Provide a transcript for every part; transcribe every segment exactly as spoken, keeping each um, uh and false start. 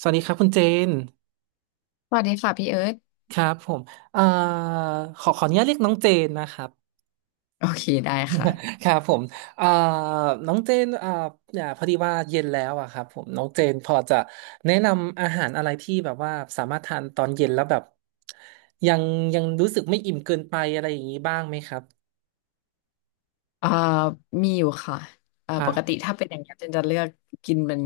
สวัสดีครับคุณเจนสวัสดีค่ะพี่เอิร์ธครับผมเอ่อขอขออนุญาตเรียกน้องเจนนะครับ โอเคได้ค่ะ ครับผมเอ่อน้องเจนเอ่อเนี่ยพอดีว่าเย็นแล้วอะครับผมน้องเจนพอจะแนะนำอาหารอะไรที่แบบว่าสามารถทานตอนเย็นแล้วแบบยังยังรู้สึกไม่อิ่มเกินไปอะไรอย่างนี้บ้างไหมครับเอ่อมีอยู่ค่ะเอ่อครัปบกติถ้าเป็นอย่างเงี้ยเจนจะเลือกกินเป็น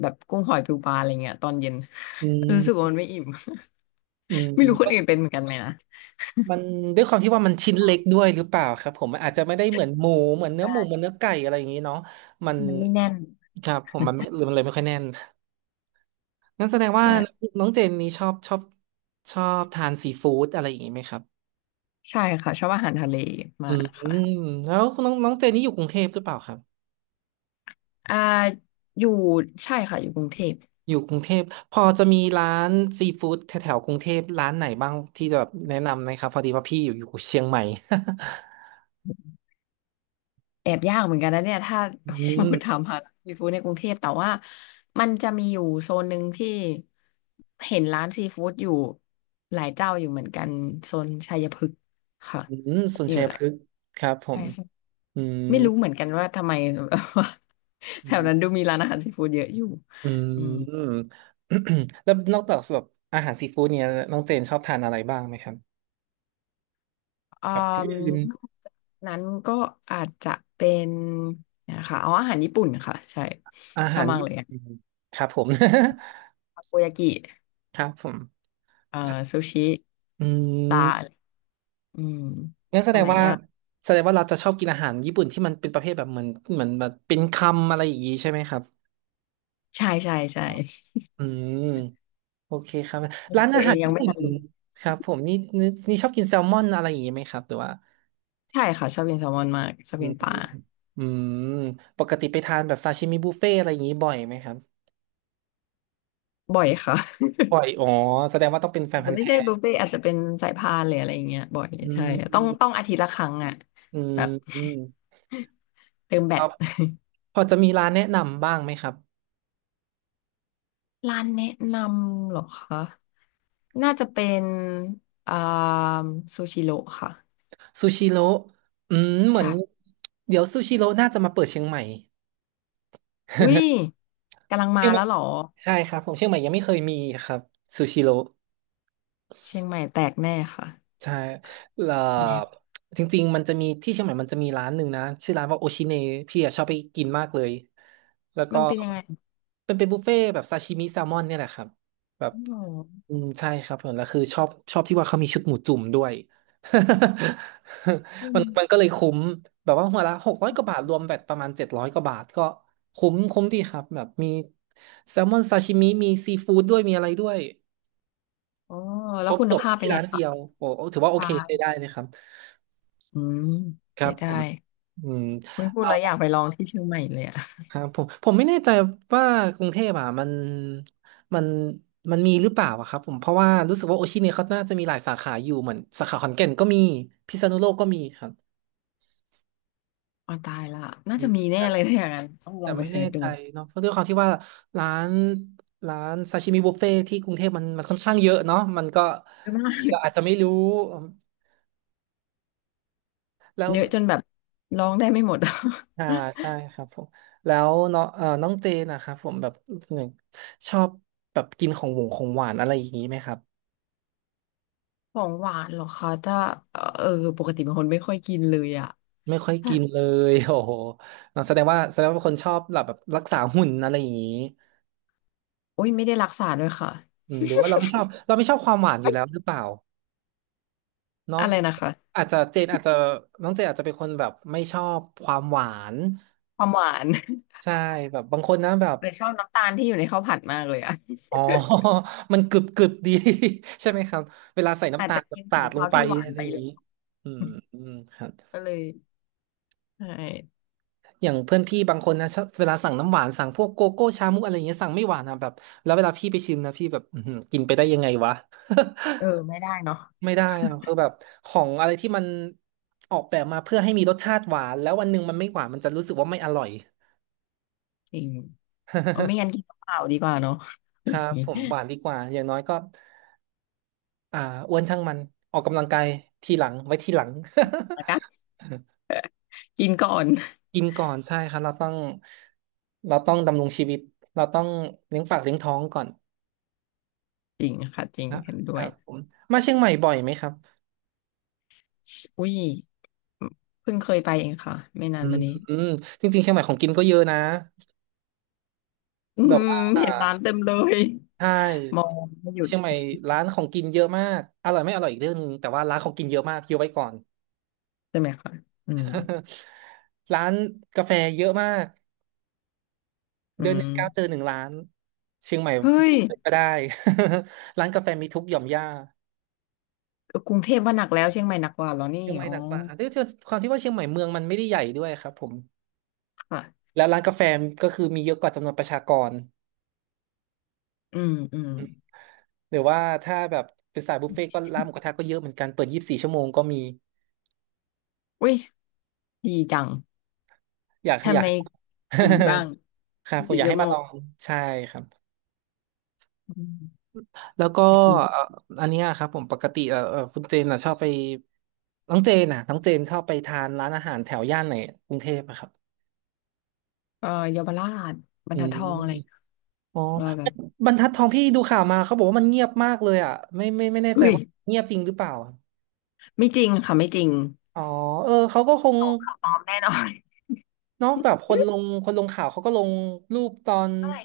แบบกุ้งหอยปูปลาอะไรเงี้ยตอนเย็น อืม รู้สึกว่ามันไม่อิ่ม อืม ไม่รู้คก็นอื่นเป็นเหมือนกันไหมนะมันด้วยความที่ว่ามันชิ้นเล็กด้วยหรือเปล่าครับผมมันอาจจะไม่ได้เหมือนหมูเหมือนเนื้อใช่หมูเหมือนเนื้อไก่อะไรอย่างนี้เนาะมันมันไม่แน่นครับผมมันไม่หรือมันเลยไม่ค่อยแน่น งั้นแสดงว่าใช่น้องเจนนี่ชอบชอบชอบทานซีฟู้ดอะไรอย่างนี้ไหมครับใช่ค่ะชอบอาหารทะเลอืมามกค่ะแล้วน้องน้องเจนนี่อยู่กรุงเทพหรือเปล่าครับอ่าอยู่ใช่ค่ะอยู่กรุงเทพ อยู่กรุงเทพพอจะมีร้านซีฟู้ดแถวๆกรุงเทพร้านไหนบ้างที่จะแบบแนะนำไหมครับพอดีว่าพี่อยู่อยู่เชียงใหม่ แอบยากเหมือนกันนะเนี่ยถ้า อืม ถามหาซีฟู้ดในกรุงเทพแต่ว่ามันจะมีอยู่โซนหนึ่งที่เห็นร้านซีฟู้ดอยู่หลายเจ้าอยู่เหมือนกันโซนชัยพฤกษ์ค่ะอืมสุนมีทอรียู่ยหพลายฤกษ์ครับผใช่มใช่อืมไม่รู้เหมือนกันว่าทำไม อืแถวนั้นดูมมีร้านอาหารซีฟู้ดเยอะอยู่อือืมม แล้วนอกจากแบบอาหารซีฟู้ดเนี่ยน้องเจนชอบทานอะไรบ้างไหมครับอืแบบอื่นมนั้นก็อาจจะเป็นนะคะเอาอาหารญี่ปุ่นค่ะใช่อาชอหาบรมากญี่เลยปุ่อะนครับผม ทาโกยากิครับผมเอ่อซูชิอืปลา มอืมงั้นแสดอะงไรว่ายากแสดงว่าเราจะชอบกินอาหารญี่ปุ่นที่มันเป็นประเภทแบบเหมือนเหมือนแบบเป็นคำอะไรอย่างนี้ใช่ไหมครับใช่ใช่ใช่อืมโอเคครับร้านตัอาวเอหางรยังญี่ไม่ปุ่น ทันรู้ครับผมนี่นี่นี่ชอบกินแซลมอนอะไรอย่างนี้ไหมครับหรือว่าใช่ค่ะชอบกินแซลมอนมากชอบอืกิมนปลาอืมปกติไปทานแบบซาชิมิบุฟเฟ่อะไรอย่างนี้บ่อยไหมครับบ่อยค่ะ บ่อยอ๋อแสดงว่าต้องเป็นแฟ อานจพัจะนธุ์ไม่แท้ใช่บุฟเฟ่ต์อาจจะเป็นสายพานหรืออะไรอย่างเงี้ยบ่อยอืใช่ต้องมต้องอาทิตย์ละครั้งอ่ะอืมแบบ อืม เติมแบคต รับ พอจะมีร้านแนะนำบ้างไหมครับ ร้านแนะนำเหรอคะน่าจะเป็นอ่าซูชิโร่ค่ะซูชิโร่อืมเหมือใช่นเดี๋ยวซูชิโร่น่าจะมาเปิดเชียงใหม่ อุ้ย กำลังเชีมายงใหม่แล้วเหรอใช่ครับผมเชียงใหม่ยังไม่เคยมีครับซูชิโร่ เชียงใหม่แตกแน่ค่ะ ใช่เอ่อจริงๆมันจะมีที่เชียงใหม่มันจะมีร้านหนึ่งนะชื่อร้านว่าโอชิเนพี่อะชอบไปกินมากเลยแล้ว ก็มันเป็นยังไงเป็นเป็นบุฟเฟ่ต์แบบซาชิมิแซลมอนเนี่ยแหละครับแบบอ๋ออืมใช่ครับผมแล้วคือชอบชอบที่ว่าเขามีชุดหมูจุ่มด้วย อื มัม นมันก็เลยคุ้มแบบว่าหัวละหกร้อยกว่าบาทรวมแบบประมาณเจ็ดร้อยกว่าบาทก็คุ้มคุ้มดีครับแบบมีแซลมอนซาชิมิมีซีฟู้ดด้วยมีอะไรด้วยอ๋อคแล้รวบคุจณบภาพเป็ที่นไงร้านเดีคะยวโอ้โอ้ถือว่าโอตาเคใช้ได้เลยครับ อืมครัเจ๊บผได้มอืมไม่พูด่แล้วอยากไปลองที่เชียงใหม่เลยอะ ครับผมผมไม่แน่ใจว่ากรุงเทพอ่ะมันมันมันมีหรือเปล่าอะครับผมเพราะว่ารู้สึกว่าโอชิเนี่ยเขาน่าจะมีหลายสาขาอยู่เหมือนสาขาขอนแก่นก็มีพิษณุโลกก็มีครับ อ๋อตายละน่าอืจะมีมแน่เลยถ้าอย่างนั้นต้องลแต่องไปไม่เสิแน่ร์ชดูใจเนาะเพราะด้วยความที่ว่าร้านร้านซาชิมิบุฟเฟ่ที่กรุงเทพมันมันค่อนข้างเยอะเนาะมันก็เยอะมาบางทีเรากอาจจะไม่รู้แล้ว เยอะจนแบบลองได้ไม่หมด อ่าใช่ ครับผมแล้วเนาะเอ่อน้องเจนนะครับผมแบบหนึ่งชอบแบบกินของหวงของหวานอะไรอย่างนี้ไหมครับของหวานเหรอคะถ้าเออเออปกติเป็นคนไม่ค่อยกินเลยอะไม่ค่อยแบกิบนเลย โอ้โหแสดงว่าแสดงว่าเป็นคนชอบแบบแบบรักษาหุ่นอะไรอย่างนี้โอ้ยไม่ได้รักษาด้วยค่ะอืมหรือว่าเราไม่ชอบเราไม่ชอบความหวานอยู่แล้วหรือเปล่าเนาะอะไรนะคะอาจจะเจนอาจจะน้องเจนอาจจะเป็นคนแบบไม่ชอบความหวานความหวาน ใช่แบบบางคนนะแบบ เลยชอบน้ำตาลที่อยู่ในข้าวผัดมากเลยอะ อ๋อ มันกรึบกรึบดี ใช่ไหมครับเวลาใส่อาน้ำจตาจะลแบบกินขสาองดลเขางไปที่หวานอะไรไปอย่างเลย นี้อืมอืมครับ ก็เลยใช่อย่างเพื่อนพี่บางคนนะชอบเวลาสั่งน้ำหวานสั่งพวกโกโก้ชามุกอะไรอย่างเงี้ยสั่งไม่หวานนะแบบแล้วเวลาพี่ไปชิมนะพี่แบบอื้อหือกินไปได้ยังไงวะ เออไม่ได้เนาะ ไม่ได้อะคือแบบของอะไรที่มันออกแบบมาเพื่อให้มีรสชาติหวานแล้ววันหนึ่งมันไม่หวานมันจะรู้สึกว่าไม่อร่อย จริง เออไม่งั้นกินเปล่าดีกว่าเนาะ อครัย่างบนี้ผมหวานดีกว่าอย่างน้อยก็ อ่าอ้วนช่างมันออกกำลังกายทีหลังไว้ทีหลัง นะคะกินก่อน กินก่อนใช่ครับเราต้องเราต้องดำรงชีวิตเราต้องเลี้ยงปากเลี้ยงท้องก่อนจริงค่ะจริงนะเห็นด้ควรัยบผมมาเชียงใหม่บ่อยไหมครับอุ้ยเพิ่งเคยไปเองค่ะไม่นาอืนมมานี้อืมจริงๆเชียงใหม่ของกินก็เยอะนะอืแบบมว่าเห็นร้านเต็มเลยใช่มองไม่หยุดเชียงใหม่ร้านของกินเยอะมากอร่อยไม่อร่อยอีกเรื่องนึงแต่ว่าร้านของกินเยอะมากเยอะไว้ก่อน ใช่ไหมคะอืม ร้านกาแฟเยอะมาก อืเดือนหนึ่งก้าวเจอมหนึ่งร้านเชียงใหม่เฮ้ยก็ได้ ร้านกาแฟมีทุกหย่อมย่ากรุงเทพว่าหนักแล้วเชียงใหม่หนักกว่าเหรอนี่เชียงใหม่อ๋อหนักกว่าครับด้วยความที่ว่าเชียงใหม่เมืองมันไม่ได้ใหญ่ด้วยครับผมค่ะแล้วร้านกาแฟก็คือมีเยอะกว่าจำนวนประชากรอืมอืมหรือว่าถ้าแบบเป็นสายบุฟเฟ่ต์ก็ร้านหมูกระทะก็เยอะเหมือนกันเปิดยี่สิบสี่ชั่วโมงก็มีอุ้ยดีจังอยากให้อทำยาไมก กินบ้างครับผมสี่อยากชั่ให้วโมมาลงองใช่ครับอืมแล้วก็อยากกินเอ่ออันเนี้ยครับผมปกติเอ่อเอ่อคุณเจนอ่ะชอบไปน้องเจนน่ะน้องเจนชอบไปทานร้านอาหารแถวย่านไหนกรุงเทพอะครับเอ่อเยาวราชบรอืรทัดทองอะไรม อ๋อว่าแบบ บรรทัดทองพี่ดูข่าวมาเขาบอกว่ามันเงียบมากเลยอ่ะไม่ไม่ไม่แน่ใจอุ้ยว่าเงียบจริงหรือเปล่าอะไม่จริงค่ะไม่จริงอ๋อเออเขาก็คงข่าวปลอมแน่นอน เนาะแบบคนลงคนลงข่าวเขาก็ลงรูปตอนเท่าไหร่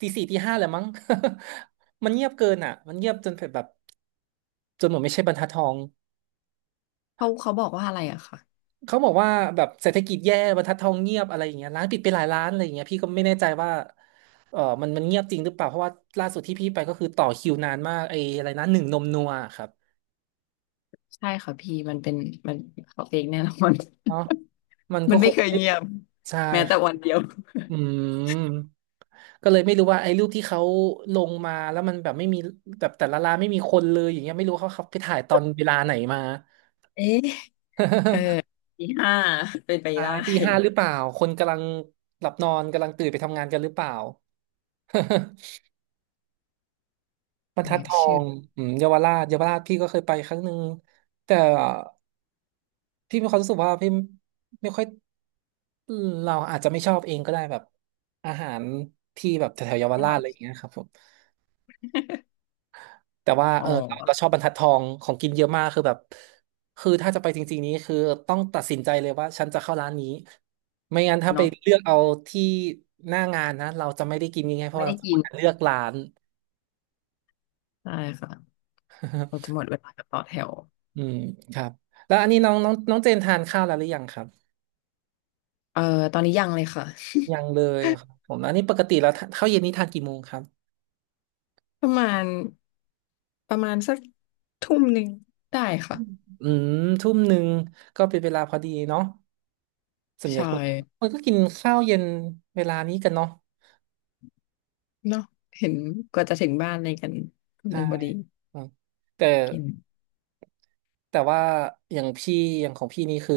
ตีสี่ตีห้าแหละมั้ง มันเงียบเกินอ่ะมันเงียบจนแบบจนเหมือนไม่ใช่บรรทัดทองเขาเขาบอกว่าอะไรอะค่ะเขาบอกว่าแบบเศรษฐกิจแย่บรรทัดทองเงียบอะไรอย่างเงี้ยร้านปิดไปหลายร้านอะไรอย่างเงี้ยพี่ก็ไม่แน่ใจว่าเออมันมันเงียบจริงหรือเปล่าเพราะว่าล่าสุดที่พี่ไปก็คือต่อคิวนานมากไอ้อะไรนะหนึ่งนมนัวครับใช่ค่ะพี่มันเป็นมันเขาเฟกแน่นอน เนาะมัน ก็มันคไม่ง เคยเงียบใช่แม้ครัแต่บวันเดียวอืมก็เลยไม่รู้ว่าไอ้รูปที่เขาลงมาแล้วมันแบบไม่มีแบบแต่ละร้านไม่มีคนเลยอย่างเงี้ยไม่รู้เขาเขาไปถ่ายตอนเวลาไหนมา เอ๊ะเออปีห้าเป็นไป ปได้ตีห้าหรือเปล่าคนกำลังหลับนอนกำลังตื่นไปทำงานกันหรือเปล่า บรรทัเนี่ดยทอชื่องอืมเยาวราชเยาวราชพี่ก็เคยไปครั้งหนึ่งแต่พี่มีความรู้สึกว่าพี่ไม่ค่อยเราอาจจะไม่ชอบเองก็ได้แบบอาหารที่แบบแถวๆเยาวแค่หราชน่ออะยไรอย่างเงี้ยครับผม แต่ว่าอ๋เอออเราเราชอบบรรทัดทองของกินเยอะมากคือแบบคือถ้าจะไปจริงๆนี้คือต้องตัดสินใจเลยว่าฉันจะเข้าร้านนี้ไม่งั้นถ้าไปเนาะเลือกเอาที่หน้างานนะเราจะไม่ได้กินง่ายๆเพราะไม่ว่าได้เราจะหมกินดเลือกร้าน ใช่ค่ะเราจะ หมดเวลากับต่อแถวอืมครับแล้วอันนี้น้องน้องน้องเจนทานข้าวแล้วหรือยังครับเออตอนนี้ยังเลยค่ะ ยังเลยครับผมแล้วนี่ปกติแล้วทานข้าวเย็นนี่ทานกี่โมงครับ ประมาณประมาณสักทุ่มหนึ่งได้ค่ะอืมทุ่มหนึ่งก็เป็นเวลาพอดีเนาะส่วนใหญ่ใช่ คนคนก็กินข้าวเย็นเวลานี้กันเนาะเนาะเห็นกว่าจะถึงบ้านอะไรกันหใช่นึ่งพอดีอืมแต่ กิน แต่ว่าอย่างพี่อย่างของพี่นี่คือ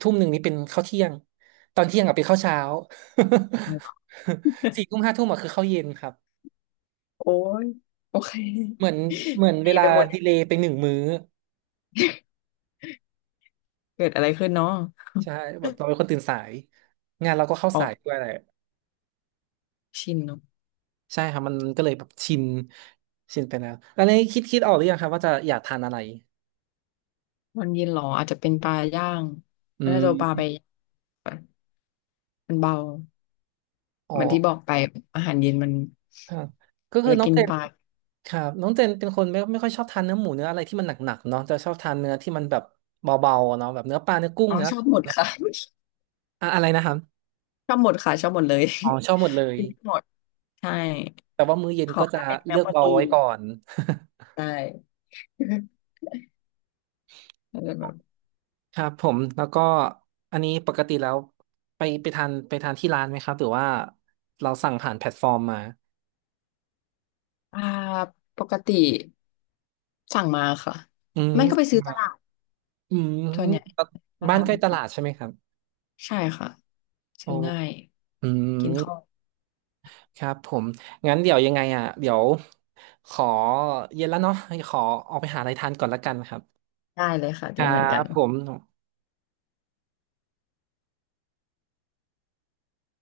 ทุ่มหนึ่งนี่เป็นข้าวเที่ยงตอนเที่ยงอะเป็นข้าวเช้า สี่ทุ่ มห้าทุ่มอะคือข้าวเย็นครับโอ้ยโอเคเหมือนเหมือนเวดีลาไปหมดเนี่ดียเลย์ไปหนึ่งมื้อเกิดอะไรขึ้นเนาะใช่แบบเราเป็นคนตื่นสายงานเราก็เข้าออสายกด้วยแหละชินเนาะใช่ครับมันก็เลยแบบชินชินไปแล้วแล้วนี้คิดคิดออกหรือยังครับว่าจะอยากทานอะไรวันเย็นเหรออาจจะเป็นปลาย่างอืน่าจะเอาปลาไปมย่างมันเบาอ๋อเหมือนที่บอกไปอาหารเย็นมันครับก็คือเราน้องกินเจน ปลาครับน้องเจนเป็นคนไม่ไม่ค่อยชอบทานเนื้อหมูเนื้ออะไรที่มันหนักๆเนาะจะชอบทานเนื้อที่มันแบบเบาๆเนาะแบบเนื้อปลาเนื้อกุ้งอ๋อเนื้ออะชไรอบอย่าหมงดเงี้ยค่ะ อะอะไรนะครับ ชอบหมดค่ะชอบหมดเลยอ๋อชอบหมดเลยกินไม่หมดใช่แต่ว่ามื้อเย็นขอก็จะแค่เป็นเนื้เลืออกโปรเบาตีไว้นก่อน ได้ อาจจะแบบ ครับผมแล้วก็อันนี้ปกติแล้วไปไปทานไปทานที่ร้านไหมครับหรือว่าเราสั่งผ่านแพลตฟอร์มมาอ่าปกติสั่งมาค่ะอืไม่ก็ไปมซื้อตลาดอืส่วนใหญ่มบ้าบ้านนใกล้ตลาดค่ะใช่ไหมครับใช่ค่ะโอ้ซื้อง่ายอืกินข้าม วครับผมงั้นเดี๋ยวยังไงอ่ะเดี๋ยวขอเย็นแล้วเนาะขอออกไปหาอะไรทานก่อนละกันครับได้เลยค่ะคเดรันเหมือนกับนผม